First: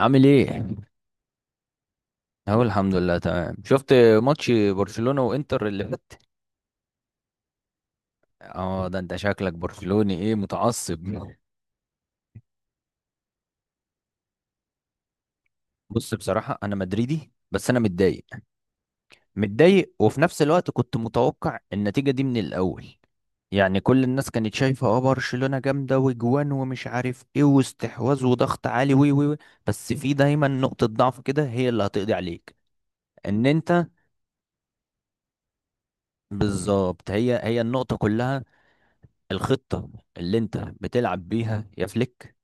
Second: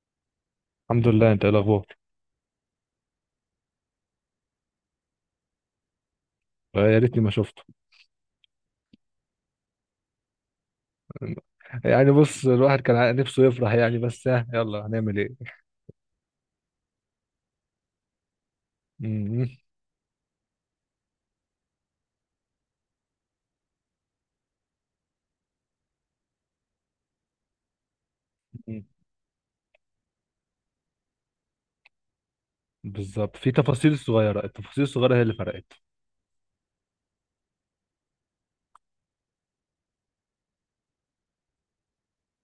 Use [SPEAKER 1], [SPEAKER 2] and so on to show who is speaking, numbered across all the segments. [SPEAKER 1] عامل ايه؟
[SPEAKER 2] الحمد لله، انت ايه الاخبار؟
[SPEAKER 1] اهو الحمد لله تمام. شفت ماتش برشلونة وانتر اللي فات.
[SPEAKER 2] آه، يا ريتني ما شفته.
[SPEAKER 1] اه، ده انت شكلك برشلوني، ايه، متعصب؟
[SPEAKER 2] يعني بص الواحد كان نفسه يفرح يعني، بس ها يلا هنعمل ايه.
[SPEAKER 1] بص، بصراحة انا مدريدي بس انا متضايق.
[SPEAKER 2] م-
[SPEAKER 1] متضايق، وفي نفس الوقت كنت متوقع النتيجة دي من الاول. يعني كل الناس كانت شايفة برشلونة جامدة وجوان ومش عارف ايه واستحواذ وضغط
[SPEAKER 2] م-
[SPEAKER 1] عالي، وي وي وي. بس في دايما نقطة ضعف كده هي اللي هتقضي عليك.
[SPEAKER 2] بالظبط،
[SPEAKER 1] ان
[SPEAKER 2] في
[SPEAKER 1] انت
[SPEAKER 2] تفاصيل صغيره، التفاصيل الصغيره هي اللي فرقت
[SPEAKER 1] بالظبط، هي النقطة كلها. الخطة اللي انت بتلعب بيها يا فليك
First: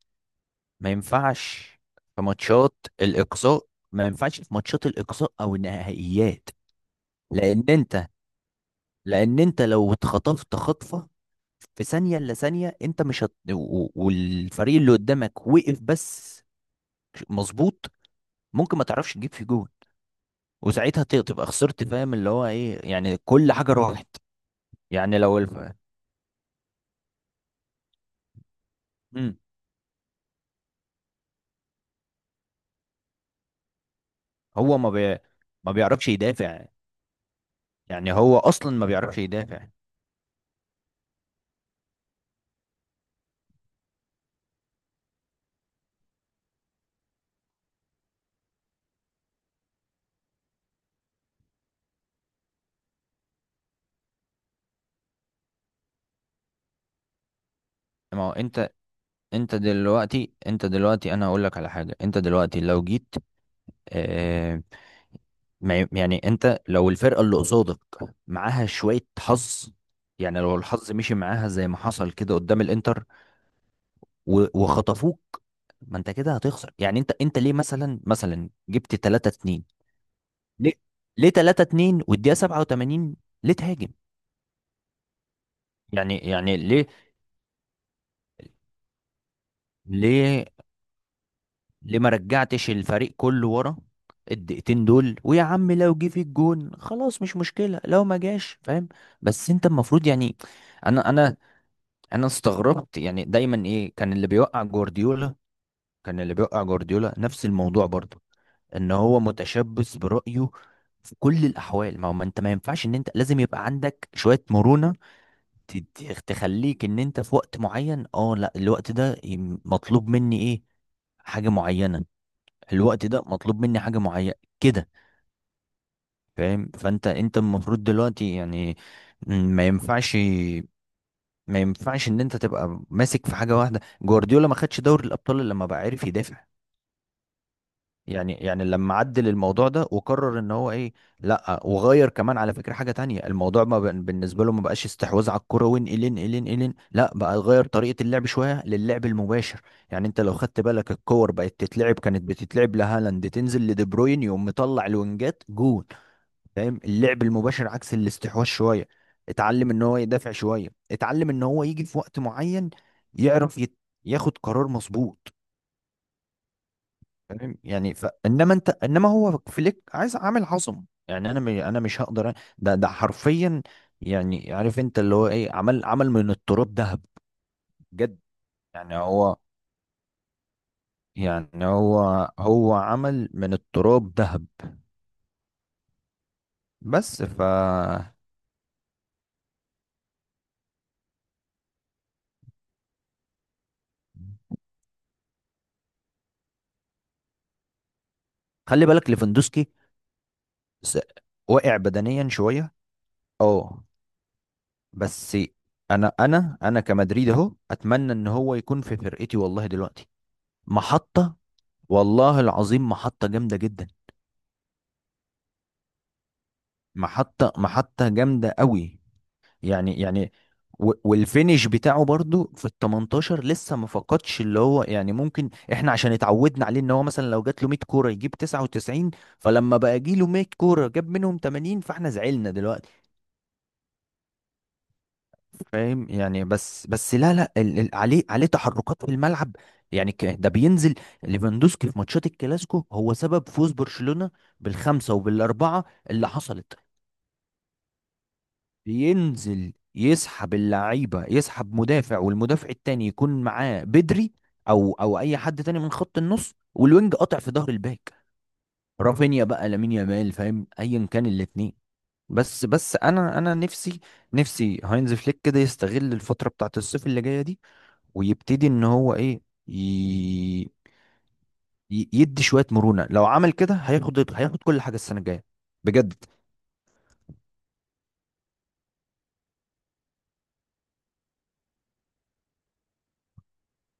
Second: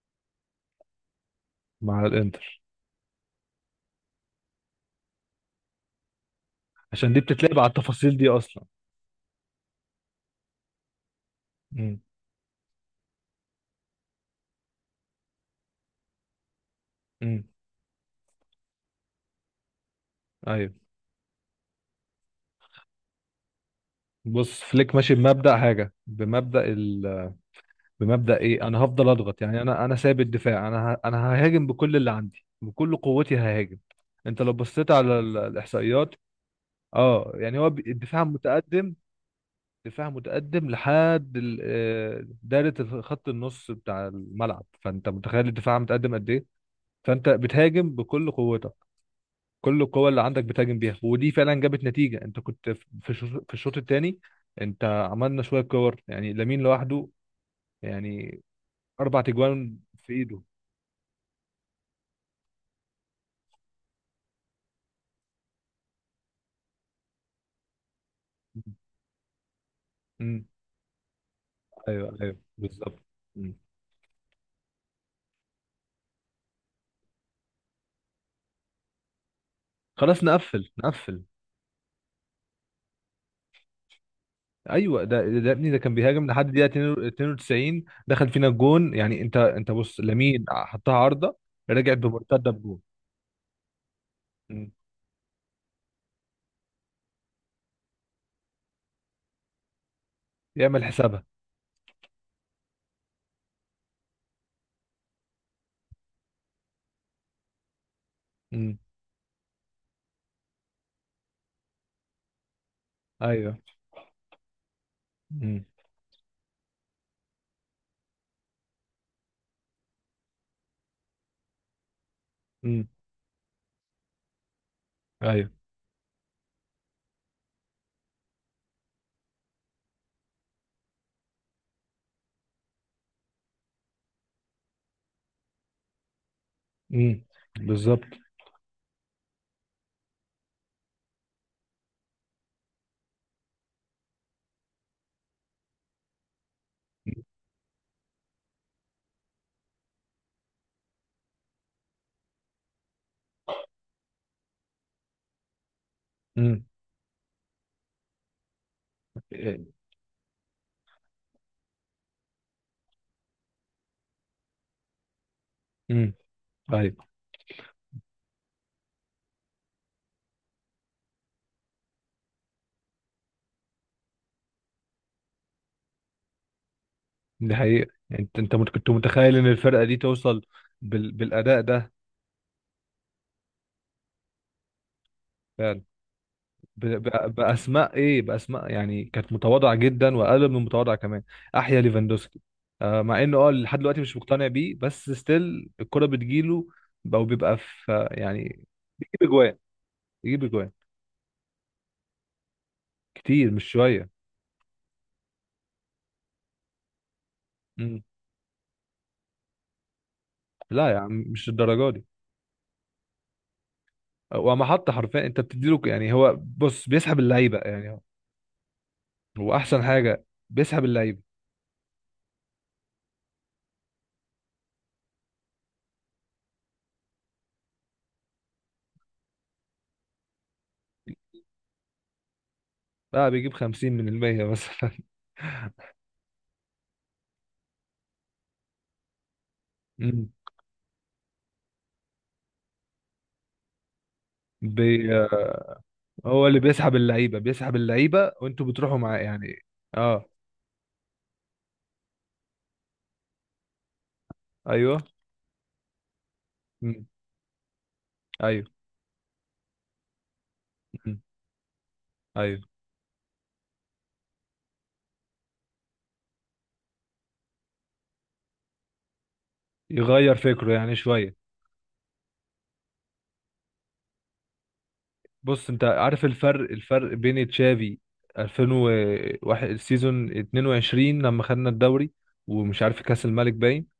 [SPEAKER 1] ما ينفعش
[SPEAKER 2] مع
[SPEAKER 1] في
[SPEAKER 2] الانتر،
[SPEAKER 1] ماتشات الإقصاء. ما ينفعش في ماتشات الإقصاء أو النهائيات.
[SPEAKER 2] عشان دي بتتلعب
[SPEAKER 1] لأن
[SPEAKER 2] على
[SPEAKER 1] انت
[SPEAKER 2] التفاصيل دي اصلا.
[SPEAKER 1] لأن انت لو اتخطفت خطفة في
[SPEAKER 2] م-
[SPEAKER 1] ثانية إلا ثانية، انت مش هت... و- و- والفريق اللي قدامك وقف بس.
[SPEAKER 2] م.
[SPEAKER 1] مظبوط. ممكن ما تعرفش تجيب فيه جول،
[SPEAKER 2] ايوه.
[SPEAKER 1] وساعتها تبقى خسرت، فاهم اللي هو ايه؟ يعني كل حاجة راحت.
[SPEAKER 2] بص فليك ماشي
[SPEAKER 1] يعني لو
[SPEAKER 2] بمبدأ
[SPEAKER 1] الف...
[SPEAKER 2] حاجه، بمبدأ ايه، انا هفضل
[SPEAKER 1] مم.
[SPEAKER 2] اضغط يعني، انا سايب الدفاع، انا ههاجم بكل اللي عندي، بكل قوتي ههاجم. انت لو
[SPEAKER 1] هو
[SPEAKER 2] بصيت
[SPEAKER 1] ما
[SPEAKER 2] على
[SPEAKER 1] بي... ما بيعرفش
[SPEAKER 2] الاحصائيات،
[SPEAKER 1] يدافع.
[SPEAKER 2] اه يعني هو
[SPEAKER 1] يعني
[SPEAKER 2] الدفاع
[SPEAKER 1] هو أصلا ما
[SPEAKER 2] متقدم.
[SPEAKER 1] بيعرفش يدافع.
[SPEAKER 2] دفاع متقدم لحد دايرة خط النص بتاع الملعب، فانت متخيل الدفاع متقدم قد ايه. فانت بتهاجم بكل قوتك، كل القوة اللي عندك بتهاجم بيها، ودي فعلا جابت نتيجة. انت كنت في الشوط في الشوط الثاني انت عملنا شوية كور، يعني لامين لوحده،
[SPEAKER 1] ما هو
[SPEAKER 2] يعني
[SPEAKER 1] انت،
[SPEAKER 2] اربع
[SPEAKER 1] انت
[SPEAKER 2] تجوان في
[SPEAKER 1] دلوقتي
[SPEAKER 2] ايده.
[SPEAKER 1] انت دلوقتي انا هقول لك على حاجه. انت دلوقتي لو جيت، اه، ما ي- يعني انت لو الفرقه اللي قصادك معاها شويه حظ، يعني
[SPEAKER 2] امم،
[SPEAKER 1] لو الحظ مشي معاها زي ما حصل
[SPEAKER 2] ايوه
[SPEAKER 1] كده
[SPEAKER 2] ايوه
[SPEAKER 1] قدام
[SPEAKER 2] بالظبط.
[SPEAKER 1] الانتر
[SPEAKER 2] مم.
[SPEAKER 1] و- وخطفوك، ما انت كده هتخسر. يعني انت ليه مثلا جبت 3-2؟
[SPEAKER 2] خلاص نقفل
[SPEAKER 1] ليه
[SPEAKER 2] نقفل.
[SPEAKER 1] ليه 3-2 والدقيقه 87؟ ليه تهاجم؟
[SPEAKER 2] ايوه ده ابني ده كان
[SPEAKER 1] يعني
[SPEAKER 2] بيهاجم لحد
[SPEAKER 1] يعني
[SPEAKER 2] دقيقه
[SPEAKER 1] ليه؟
[SPEAKER 2] 92، دخل فينا الجون. يعني انت بص، لامين
[SPEAKER 1] ليه
[SPEAKER 2] حطها عارضه، رجعت
[SPEAKER 1] ليه ما
[SPEAKER 2] بمرتده
[SPEAKER 1] رجعتش
[SPEAKER 2] بجون.
[SPEAKER 1] الفريق كله ورا
[SPEAKER 2] مم.
[SPEAKER 1] الدقيقتين دول؟ ويا عم، لو جه في الجون خلاص مش مشكلة، لو ما جاش، فاهم؟ بس انت المفروض يعني،
[SPEAKER 2] يعمل
[SPEAKER 1] انا
[SPEAKER 2] حسابها.
[SPEAKER 1] انا انا استغربت. يعني دايما ايه كان اللي بيوقع جوارديولا؟ كان اللي بيوقع جوارديولا نفس الموضوع برضه،
[SPEAKER 2] مم.
[SPEAKER 1] ان هو متشبث برأيه في كل الاحوال. ما هو، ما انت، ما ينفعش. ان انت لازم
[SPEAKER 2] ايوه.
[SPEAKER 1] يبقى عندك شوية مرونة
[SPEAKER 2] مم.
[SPEAKER 1] تخليك، ان انت في وقت معين، اه، لا، الوقت ده مطلوب مني ايه؟ حاجة معينة.
[SPEAKER 2] مم.
[SPEAKER 1] الوقت ده مطلوب مني حاجة معينة، كده.
[SPEAKER 2] ايوه.
[SPEAKER 1] فاهم؟ فانت انت المفروض دلوقتي يعني، ما ينفعش. ما ينفعش ان انت تبقى ماسك في حاجة واحدة. جوارديولا ما خدش دوري الابطال الا لما بقى عارف يدافع.
[SPEAKER 2] مم. بالظبط.
[SPEAKER 1] يعني لما عدل الموضوع ده وقرر ان هو ايه، لا، وغير كمان على فكرة حاجة تانية. الموضوع ما بقى- بالنسبة له ما بقاش استحواذ على الكرة وين الين، لا، بقى غير طريقة اللعب شوية للعب المباشر. يعني انت لو خدت بالك، الكور بقت تتلعب، كانت بتتلعب لهالاند، تنزل لدي بروين، يقوم مطلع الوينجات جون.
[SPEAKER 2] مم.
[SPEAKER 1] فاهم؟ اللعب المباشر عكس الاستحواذ شوية. اتعلم ان هو يدافع شوية، اتعلم ان هو يجي في وقت معين يعرف يت... ياخد قرار مظبوط.
[SPEAKER 2] مم. ايوه.
[SPEAKER 1] فاهم يعني؟ ف... انما انت انما هو فليك عايز عامل عظم. يعني انا مش هقدر ده ده حرفيا، يعني، عارف انت اللي هو ايه، عمل من التراب ذهب.
[SPEAKER 2] دي حقيقه.
[SPEAKER 1] بجد.
[SPEAKER 2] انت كنت
[SPEAKER 1] يعني
[SPEAKER 2] متخيل
[SPEAKER 1] هو
[SPEAKER 2] ان الفرقه دي توصل بالاداء
[SPEAKER 1] يعني هو عمل من التراب ذهب.
[SPEAKER 2] ده،
[SPEAKER 1] بس ف
[SPEAKER 2] باسماء ايه، باسماء يعني كانت متواضعه جدا، واقل من المتواضعه كمان. احيا ليفاندوسكي. آه، مع انه لحد دلوقتي مش مقتنع بيه، بس ستيل الكره بتجيله، او بيبقى في يعني.
[SPEAKER 1] خلي بالك،
[SPEAKER 2] بيجيب اجوان
[SPEAKER 1] ليفاندوسكي
[SPEAKER 2] بيجيب اجوان،
[SPEAKER 1] س- واقع بدنيا شويه،
[SPEAKER 2] كتير مش
[SPEAKER 1] اه،
[SPEAKER 2] شويه.
[SPEAKER 1] بس انا كمدريد اهو
[SPEAKER 2] مم.
[SPEAKER 1] اتمنى ان هو يكون في فرقتي والله دلوقتي.
[SPEAKER 2] لا يا عم،
[SPEAKER 1] محطه،
[SPEAKER 2] مش الدرجه دي.
[SPEAKER 1] والله العظيم محطة جامدة جدا.
[SPEAKER 2] وما حط حرفيا، انت بتديله يعني هو بص بيسحب اللعيبه، يعني هو
[SPEAKER 1] محطة جامدة قوي.
[SPEAKER 2] هو احسن
[SPEAKER 1] يعني
[SPEAKER 2] حاجه،
[SPEAKER 1] يعني.
[SPEAKER 2] بيسحب
[SPEAKER 1] و-
[SPEAKER 2] اللعيبه،
[SPEAKER 1] والفينش بتاعه برضو في ال 18 لسه ما فقدش، اللي هو يعني ممكن احنا عشان اتعودنا عليه، ان هو مثلا لو جات له 100 كورة يجيب 99. فلما بقى جي له 100 كورة جاب منهم 80، فاحنا زعلنا دلوقتي.
[SPEAKER 2] بقى بيجيب 50 من المية مثلا.
[SPEAKER 1] فاهم يعني؟ بس لا لا، عليه، تحركات في الملعب. يعني
[SPEAKER 2] مم.
[SPEAKER 1] ده بينزل. ليفاندوسكي في ماتشات الكلاسيكو هو سبب فوز برشلونة
[SPEAKER 2] بي
[SPEAKER 1] بالخمسة وبالأربعة اللي
[SPEAKER 2] هو اللي
[SPEAKER 1] حصلت.
[SPEAKER 2] بيسحب اللعيبه، بيسحب اللعيبه وانتوا بتروحوا معاه يعني.
[SPEAKER 1] بينزل
[SPEAKER 2] اه،
[SPEAKER 1] يسحب اللعيبه، يسحب مدافع، والمدافع التاني يكون معاه بدري، او
[SPEAKER 2] ايوه.
[SPEAKER 1] اي حد تاني من خط النص،
[SPEAKER 2] مم.
[SPEAKER 1] والوينج قاطع في ظهر الباك،
[SPEAKER 2] ايوه.
[SPEAKER 1] رافينيا بقى، لامين يامال، فاهم؟ ايا
[SPEAKER 2] مم.
[SPEAKER 1] كان الاثنين.
[SPEAKER 2] ايوه.
[SPEAKER 1] بس انا نفسي، نفسي هاينز فليك كده يستغل الفتره بتاعت الصيف اللي جايه دي، ويبتدي ان هو ايه، ي...
[SPEAKER 2] يغير فكره يعني شويه.
[SPEAKER 1] يدي شويه مرونه. لو عمل كده هياخد كل حاجه السنه الجايه،
[SPEAKER 2] بص انت
[SPEAKER 1] بجد.
[SPEAKER 2] عارف الفرق بين تشافي 2001، السيزون 22 لما خدنا الدوري ومش عارف كاس الملك باين،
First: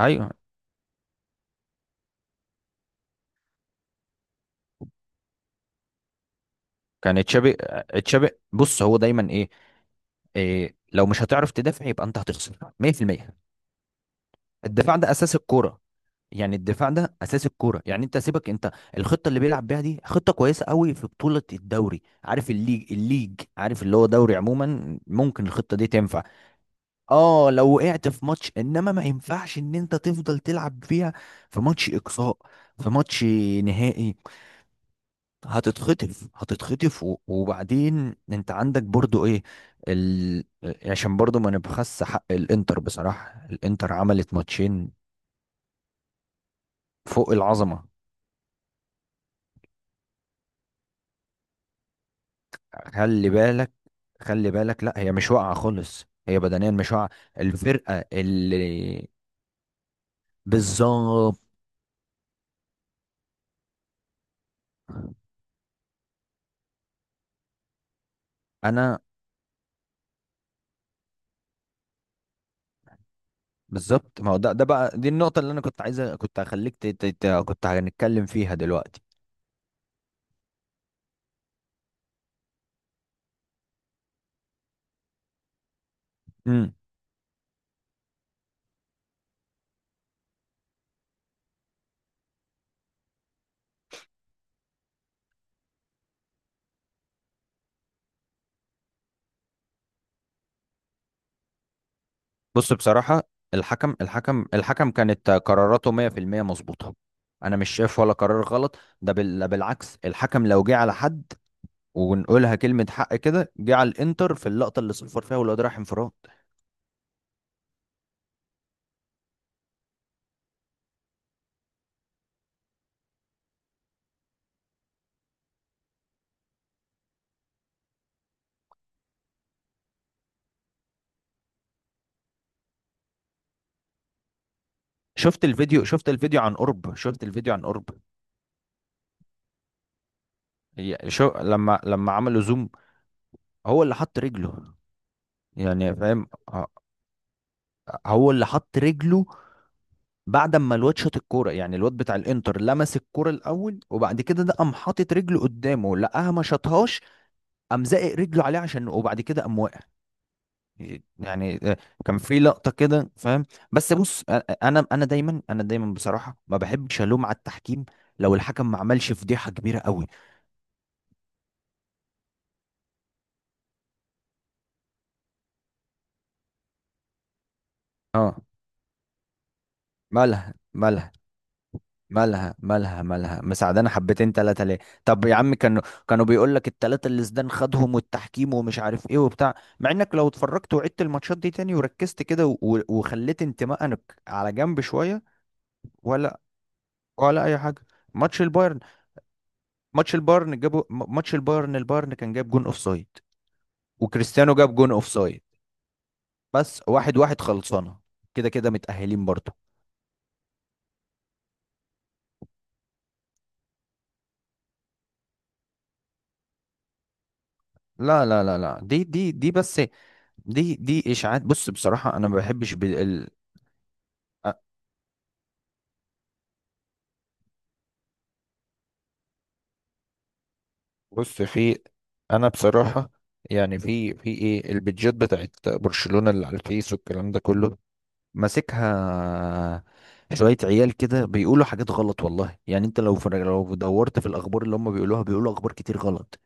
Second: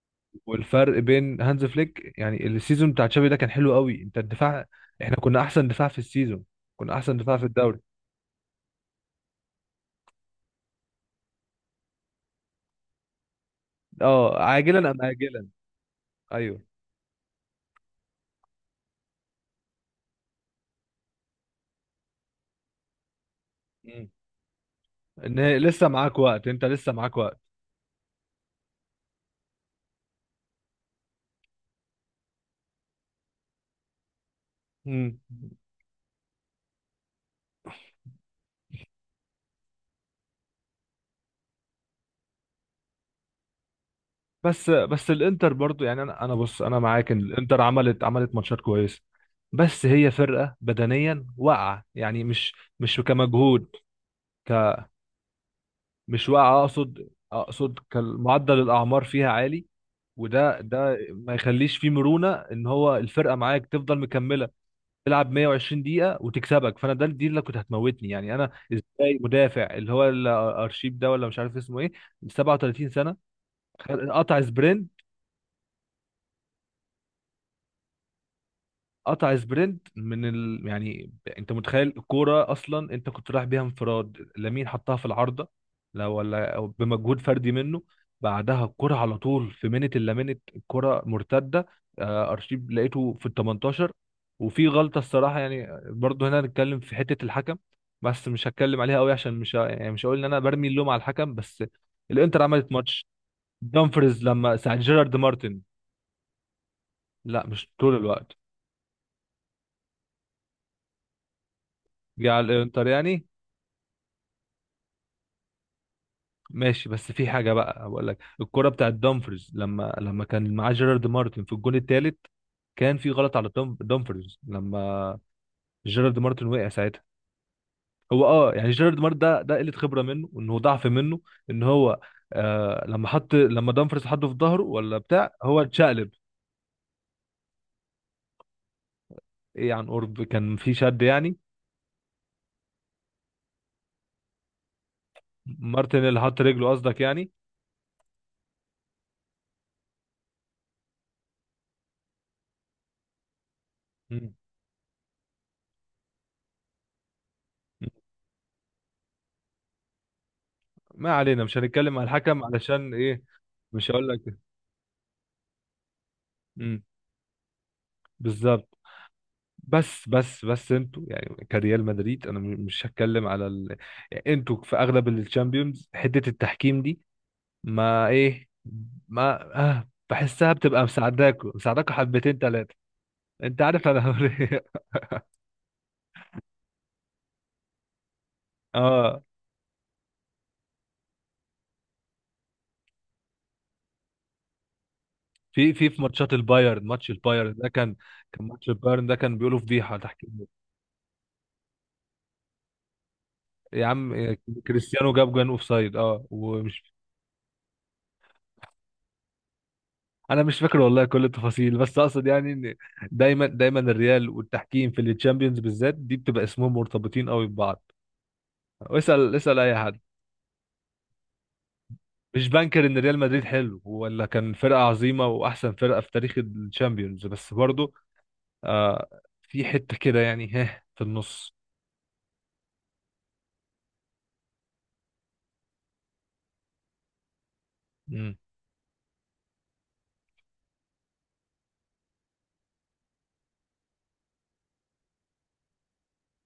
[SPEAKER 1] ايوه.
[SPEAKER 2] والفرق بين هانز فليك. يعني السيزون بتاع تشافي ده كان حلو قوي، انت الدفاع، احنا كنا احسن دفاع في السيزون، كنا احسن
[SPEAKER 1] كان
[SPEAKER 2] دفاع في
[SPEAKER 1] تشابي.
[SPEAKER 2] الدوري.
[SPEAKER 1] تشابي، بص، هو دايما ايه؟ إيه، لو مش هتعرف تدافع يبقى انت هتخسر 100%.
[SPEAKER 2] اه، عاجلا
[SPEAKER 1] الدفاع
[SPEAKER 2] ام
[SPEAKER 1] ده اساس
[SPEAKER 2] اجلا.
[SPEAKER 1] الكوره. يعني
[SPEAKER 2] ايوه.
[SPEAKER 1] الدفاع ده اساس الكوره. يعني انت سيبك انت، الخطه اللي بيلعب بيها دي خطه كويسه قوي في بطوله الدوري، عارف، الليج، عارف، اللي هو
[SPEAKER 2] مم.
[SPEAKER 1] دوري عموما،
[SPEAKER 2] ان
[SPEAKER 1] ممكن
[SPEAKER 2] هي
[SPEAKER 1] الخطه دي
[SPEAKER 2] لسه معاك
[SPEAKER 1] تنفع،
[SPEAKER 2] وقت، انت لسه معاك وقت.
[SPEAKER 1] اه، لو وقعت في ماتش. انما ما ينفعش ان انت تفضل تلعب فيها في ماتش اقصاء، في ماتش نهائي.
[SPEAKER 2] مم.
[SPEAKER 1] هتتخطف، و- وبعدين انت عندك برضو ايه، ال... عشان برضو ما نبخس حق الانتر. بصراحة الانتر عملت
[SPEAKER 2] بس
[SPEAKER 1] ماتشين
[SPEAKER 2] بس الانتر برضو يعني، انا بص، انا معاك ان
[SPEAKER 1] فوق
[SPEAKER 2] الانتر
[SPEAKER 1] العظمة.
[SPEAKER 2] عملت ماتشات كويسه. بس هي فرقه بدنيا واقعه يعني، مش
[SPEAKER 1] خلي
[SPEAKER 2] كمجهود.
[SPEAKER 1] بالك،
[SPEAKER 2] ك
[SPEAKER 1] لا، هي مش واقعة خالص،
[SPEAKER 2] مش
[SPEAKER 1] هي
[SPEAKER 2] واقعه
[SPEAKER 1] بدنيا، مش
[SPEAKER 2] اقصد
[SPEAKER 1] واقعة.
[SPEAKER 2] اقصد
[SPEAKER 1] الفرقة
[SPEAKER 2] كمعدل الاعمار
[SPEAKER 1] اللي
[SPEAKER 2] فيها عالي، وده ما
[SPEAKER 1] بالظبط.
[SPEAKER 2] يخليش فيه مرونه ان هو الفرقه معاك تفضل مكمله، تلعب 120 دقيقه وتكسبك. فانا ده دي اللي كنت هتموتني، يعني انا
[SPEAKER 1] انا
[SPEAKER 2] ازاي مدافع اللي هو الارشيب ده ولا مش عارف اسمه ايه 37 سنه
[SPEAKER 1] بالظبط ما هو
[SPEAKER 2] قطع
[SPEAKER 1] ده، ده بقى
[SPEAKER 2] سبرنت
[SPEAKER 1] دي النقطة اللي انا كنت عايزة، كنت هخليك كنت هنتكلم فيها دلوقتي.
[SPEAKER 2] قطع سبرنت يعني. انت متخيل الكوره اصلا، انت كنت رايح بيها انفراد، لامين حطها في العارضه، لا ولا أو
[SPEAKER 1] مم.
[SPEAKER 2] بمجهود فردي منه. بعدها الكوره على طول، في منت الا منت الكوره مرتده. آه، ارشيب لقيته في ال 18، وفي غلطه الصراحه يعني برضه هنا. هنتكلم في حته الحكم بس مش هتكلم عليها قوي، عشان مش ه... يعني مش هقول ان انا برمي اللوم على الحكم. بس الانتر عملت
[SPEAKER 1] بص،
[SPEAKER 2] ماتش،
[SPEAKER 1] بصراحة، الحكم
[SPEAKER 2] دامفرز
[SPEAKER 1] الحكم
[SPEAKER 2] لما ساعد
[SPEAKER 1] الحكم
[SPEAKER 2] جيرارد
[SPEAKER 1] كانت
[SPEAKER 2] مارتن.
[SPEAKER 1] قراراته 100% مظبوطة.
[SPEAKER 2] لا،
[SPEAKER 1] أنا
[SPEAKER 2] مش
[SPEAKER 1] مش
[SPEAKER 2] طول
[SPEAKER 1] شايف ولا
[SPEAKER 2] الوقت.
[SPEAKER 1] قرار غلط. ده بالعكس، الحكم لو جه على حد،
[SPEAKER 2] جه على
[SPEAKER 1] ونقولها كلمة
[SPEAKER 2] الانتر
[SPEAKER 1] حق
[SPEAKER 2] يعني،
[SPEAKER 1] كده، جه على الإنتر في اللقطة اللي صفر فيها والواد راح انفراد.
[SPEAKER 2] ماشي. بس في حاجه بقى بقول لك، الكره بتاعت دامفرز لما كان معاه جيرارد مارتن في الجون الثالث، كان في غلط على دامفرز لما جيرارد مارتن وقع ساعتها. هو يعني جيرارد مارتن ده قله خبره منه، انه ضعف منه ان هو، آه لما دامفرز حطه في ظهره ولا بتاع،
[SPEAKER 1] شفت
[SPEAKER 2] هو
[SPEAKER 1] الفيديو،
[SPEAKER 2] اتشقلب.
[SPEAKER 1] شفت الفيديو عن قرب.
[SPEAKER 2] ايه، عن قرب كان في
[SPEAKER 1] هي-
[SPEAKER 2] شد
[SPEAKER 1] شو
[SPEAKER 2] يعني.
[SPEAKER 1] لما عملوا زوم، هو اللي حط رجله، يعني
[SPEAKER 2] مارتن اللي
[SPEAKER 1] فاهم؟
[SPEAKER 2] حط رجله قصدك يعني.
[SPEAKER 1] هو اللي حط رجله بعد ما الواد شاط الكوره، يعني الواد بتاع الانتر لمس الكوره الاول، وبعد
[SPEAKER 2] مم.
[SPEAKER 1] كده ده قام حاطط رجله قدامه، لقاها ما شاطهاش، قام زائق رجله عليه عشان، وبعد كده قام واقع.
[SPEAKER 2] ما علينا، مش
[SPEAKER 1] يعني آه،
[SPEAKER 2] هنتكلم على
[SPEAKER 1] كان في
[SPEAKER 2] الحكم
[SPEAKER 1] لقطه
[SPEAKER 2] علشان
[SPEAKER 1] كده،
[SPEAKER 2] ايه.
[SPEAKER 1] فاهم؟
[SPEAKER 2] مش
[SPEAKER 1] بس
[SPEAKER 2] هقول
[SPEAKER 1] بص،
[SPEAKER 2] لك.
[SPEAKER 1] انا دايما بصراحه ما
[SPEAKER 2] مم.
[SPEAKER 1] بحبش الوم على التحكيم لو
[SPEAKER 2] بالظبط.
[SPEAKER 1] الحكم ما عملش فضيحه كبيره قوي.
[SPEAKER 2] بس انتوا يعني كريال مدريد، انا مش هتكلم على يعني انتوا في اغلب الشامبيونز حته التحكيم دي ما
[SPEAKER 1] اه.
[SPEAKER 2] ايه ما، آه بحسها
[SPEAKER 1] مالها
[SPEAKER 2] بتبقى
[SPEAKER 1] مالها
[SPEAKER 2] مساعداكوا مساعداكوا حبتين ثلاثه.
[SPEAKER 1] مالها،
[SPEAKER 2] انت عارف
[SPEAKER 1] مساعدانا
[SPEAKER 2] انا هقول
[SPEAKER 1] حبتين تلاتة،
[SPEAKER 2] ايه.
[SPEAKER 1] ليه؟ طب يا عم، كانوا بيقول لك التلاتة اللي زدان خدهم، والتحكيم، ومش عارف ايه
[SPEAKER 2] اه،
[SPEAKER 1] وبتاع، مع انك لو اتفرجت وعدت الماتشات دي تاني وركزت كده و- وخليت انتمائك على جنب شوية،
[SPEAKER 2] في ماتشات
[SPEAKER 1] ولا،
[SPEAKER 2] البايرن، ماتش البايرن
[SPEAKER 1] اي
[SPEAKER 2] ده
[SPEAKER 1] حاجة.
[SPEAKER 2] كان،
[SPEAKER 1] ماتش
[SPEAKER 2] كان ماتش
[SPEAKER 1] البايرن،
[SPEAKER 2] البايرن ده كان بيقولوا فضيحه تحكيم.
[SPEAKER 1] ماتش البايرن، البايرن كان جاب جون اوف سايد،
[SPEAKER 2] يا عم آه،
[SPEAKER 1] وكريستيانو جاب جون اوف
[SPEAKER 2] كريستيانو جاب
[SPEAKER 1] سايد،
[SPEAKER 2] جون اوف سايد، ومش،
[SPEAKER 1] بس واحد واحد خلصانه. كده كده متأهلين برضه.
[SPEAKER 2] انا مش فاكر والله كل التفاصيل، بس اقصد يعني ان دايما الريال والتحكيم في الشامبيونز بالذات دي بتبقى اسمهم مرتبطين قوي ببعض.
[SPEAKER 1] لا
[SPEAKER 2] واسال
[SPEAKER 1] دي
[SPEAKER 2] اسال اي
[SPEAKER 1] بس،
[SPEAKER 2] حد.
[SPEAKER 1] دي اشاعات. بص، بصراحة، انا ما
[SPEAKER 2] مش
[SPEAKER 1] بحبش
[SPEAKER 2] بنكر ان ريال مدريد حلو ولا، كان
[SPEAKER 1] أ-
[SPEAKER 2] فرقه عظيمه واحسن فرقه في تاريخ الشامبيونز، بس برضه آه في حته كده يعني، ها في
[SPEAKER 1] بص
[SPEAKER 2] النص.
[SPEAKER 1] في، انا بصراحة يعني، في ايه، البيدجات بتاعت برشلونة اللي على الفيس والكلام ده كله،
[SPEAKER 2] امم.
[SPEAKER 1] ماسكها شوية عيال كده، بيقولوا حاجات غلط والله. يعني انت لو في، لو دورت في الاخبار اللي هم بيقولوها، بيقولوا اخبار كتير غلط.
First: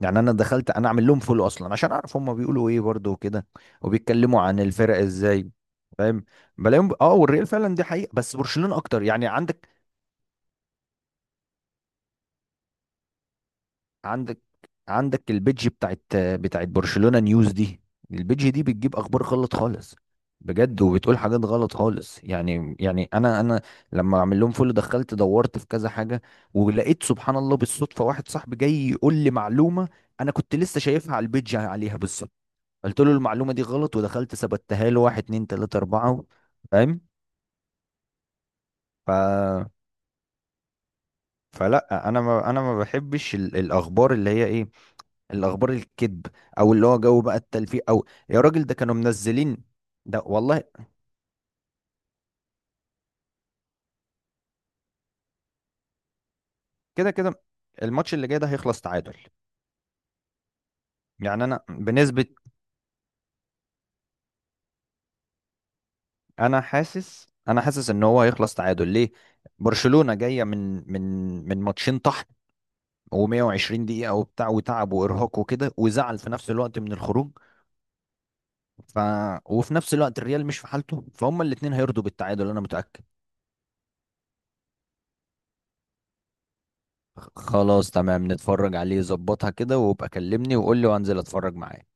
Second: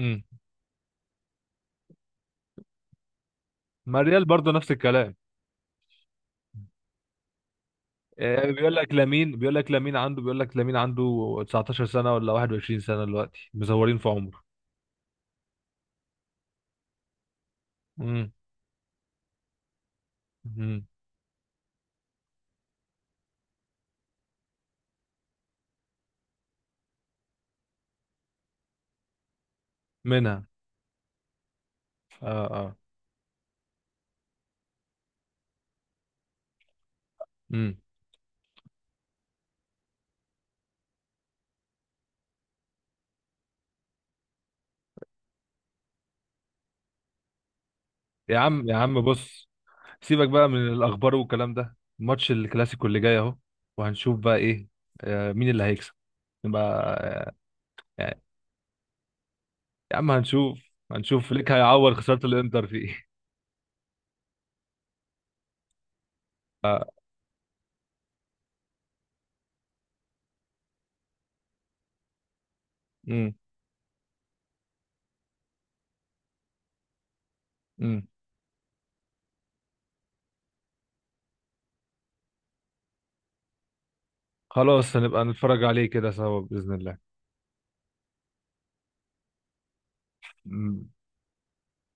[SPEAKER 1] يعني انا دخلت انا اعمل لهم فولو اصلا عشان اعرف هم بيقولوا ايه برضه وكده،
[SPEAKER 2] ما الريال
[SPEAKER 1] وبيتكلموا
[SPEAKER 2] برضه
[SPEAKER 1] عن
[SPEAKER 2] نفس
[SPEAKER 1] الفرق
[SPEAKER 2] الكلام.
[SPEAKER 1] ازاي، فاهم؟ بلاقيهم، اه، والريال فعلا دي حقيقة، بس
[SPEAKER 2] آه،
[SPEAKER 1] برشلونة اكتر. يعني عندك،
[SPEAKER 2] بيقول لك لامين عنده 19 سنه ولا 21 سنه دلوقتي، مزورين في عمره.
[SPEAKER 1] عندك عندك البيدج بتاعت، برشلونة نيوز دي،
[SPEAKER 2] امم.
[SPEAKER 1] البيدج دي بتجيب اخبار غلط خالص، بجد،
[SPEAKER 2] امم.
[SPEAKER 1] وبتقول حاجات غلط خالص. يعني يعني، انا انا لما اعمل لهم فولو دخلت دورت في كذا حاجة، ولقيت سبحان الله بالصدفة واحد صاحبي جاي يقول لي معلومة انا
[SPEAKER 2] منها.
[SPEAKER 1] كنت لسه شايفها على البيدج، عليها
[SPEAKER 2] اه
[SPEAKER 1] بالصدفة.
[SPEAKER 2] آه.
[SPEAKER 1] قلت له المعلومة دي غلط، ودخلت ثبتها له واحد اتنين تلاتة أربعة، فاهم؟
[SPEAKER 2] امم.
[SPEAKER 1] ف... فلا انا، ما بحبش الاخبار اللي هي ايه، الاخبار الكذب، او اللي هو جو بقى التلفيق، او
[SPEAKER 2] يا
[SPEAKER 1] يا راجل
[SPEAKER 2] عم
[SPEAKER 1] ده
[SPEAKER 2] يا
[SPEAKER 1] كانوا
[SPEAKER 2] عم بص،
[SPEAKER 1] منزلين. ده
[SPEAKER 2] سيبك بقى
[SPEAKER 1] والله.
[SPEAKER 2] من الاخبار والكلام ده. ماتش الكلاسيكو اللي جاي اهو، وهنشوف بقى ايه. آه، مين اللي هيكسب. نبقى
[SPEAKER 1] كده
[SPEAKER 2] آه،
[SPEAKER 1] كده الماتش
[SPEAKER 2] يعني.
[SPEAKER 1] اللي جاي ده هيخلص تعادل.
[SPEAKER 2] يا عم هنشوف. هنشوف
[SPEAKER 1] يعني
[SPEAKER 2] ليك
[SPEAKER 1] انا
[SPEAKER 2] هيعوض خسارة
[SPEAKER 1] بنسبة
[SPEAKER 2] الانتر في ايه.
[SPEAKER 1] انا حاسس ان هو هيخلص تعادل. ليه؟ برشلونة جاية من، من ماتشين طحن،
[SPEAKER 2] امم.
[SPEAKER 1] و120 دقيقة، وبتاع، وتعب، وارهاق، وكده، وزعل في نفس الوقت من الخروج.
[SPEAKER 2] امم.
[SPEAKER 1] ف، وفي نفس الوقت الريال مش في حالته، فهم الاتنين هيرضوا بالتعادل، انا متأكد.
[SPEAKER 2] خلاص هنبقى نتفرج عليه كده سوا بإذن الله.
[SPEAKER 1] خلاص، تمام، نتفرج عليه، ظبطها كده، وابقى كلمني وقول
[SPEAKER 2] مم.
[SPEAKER 1] لي وانزل اتفرج معاك.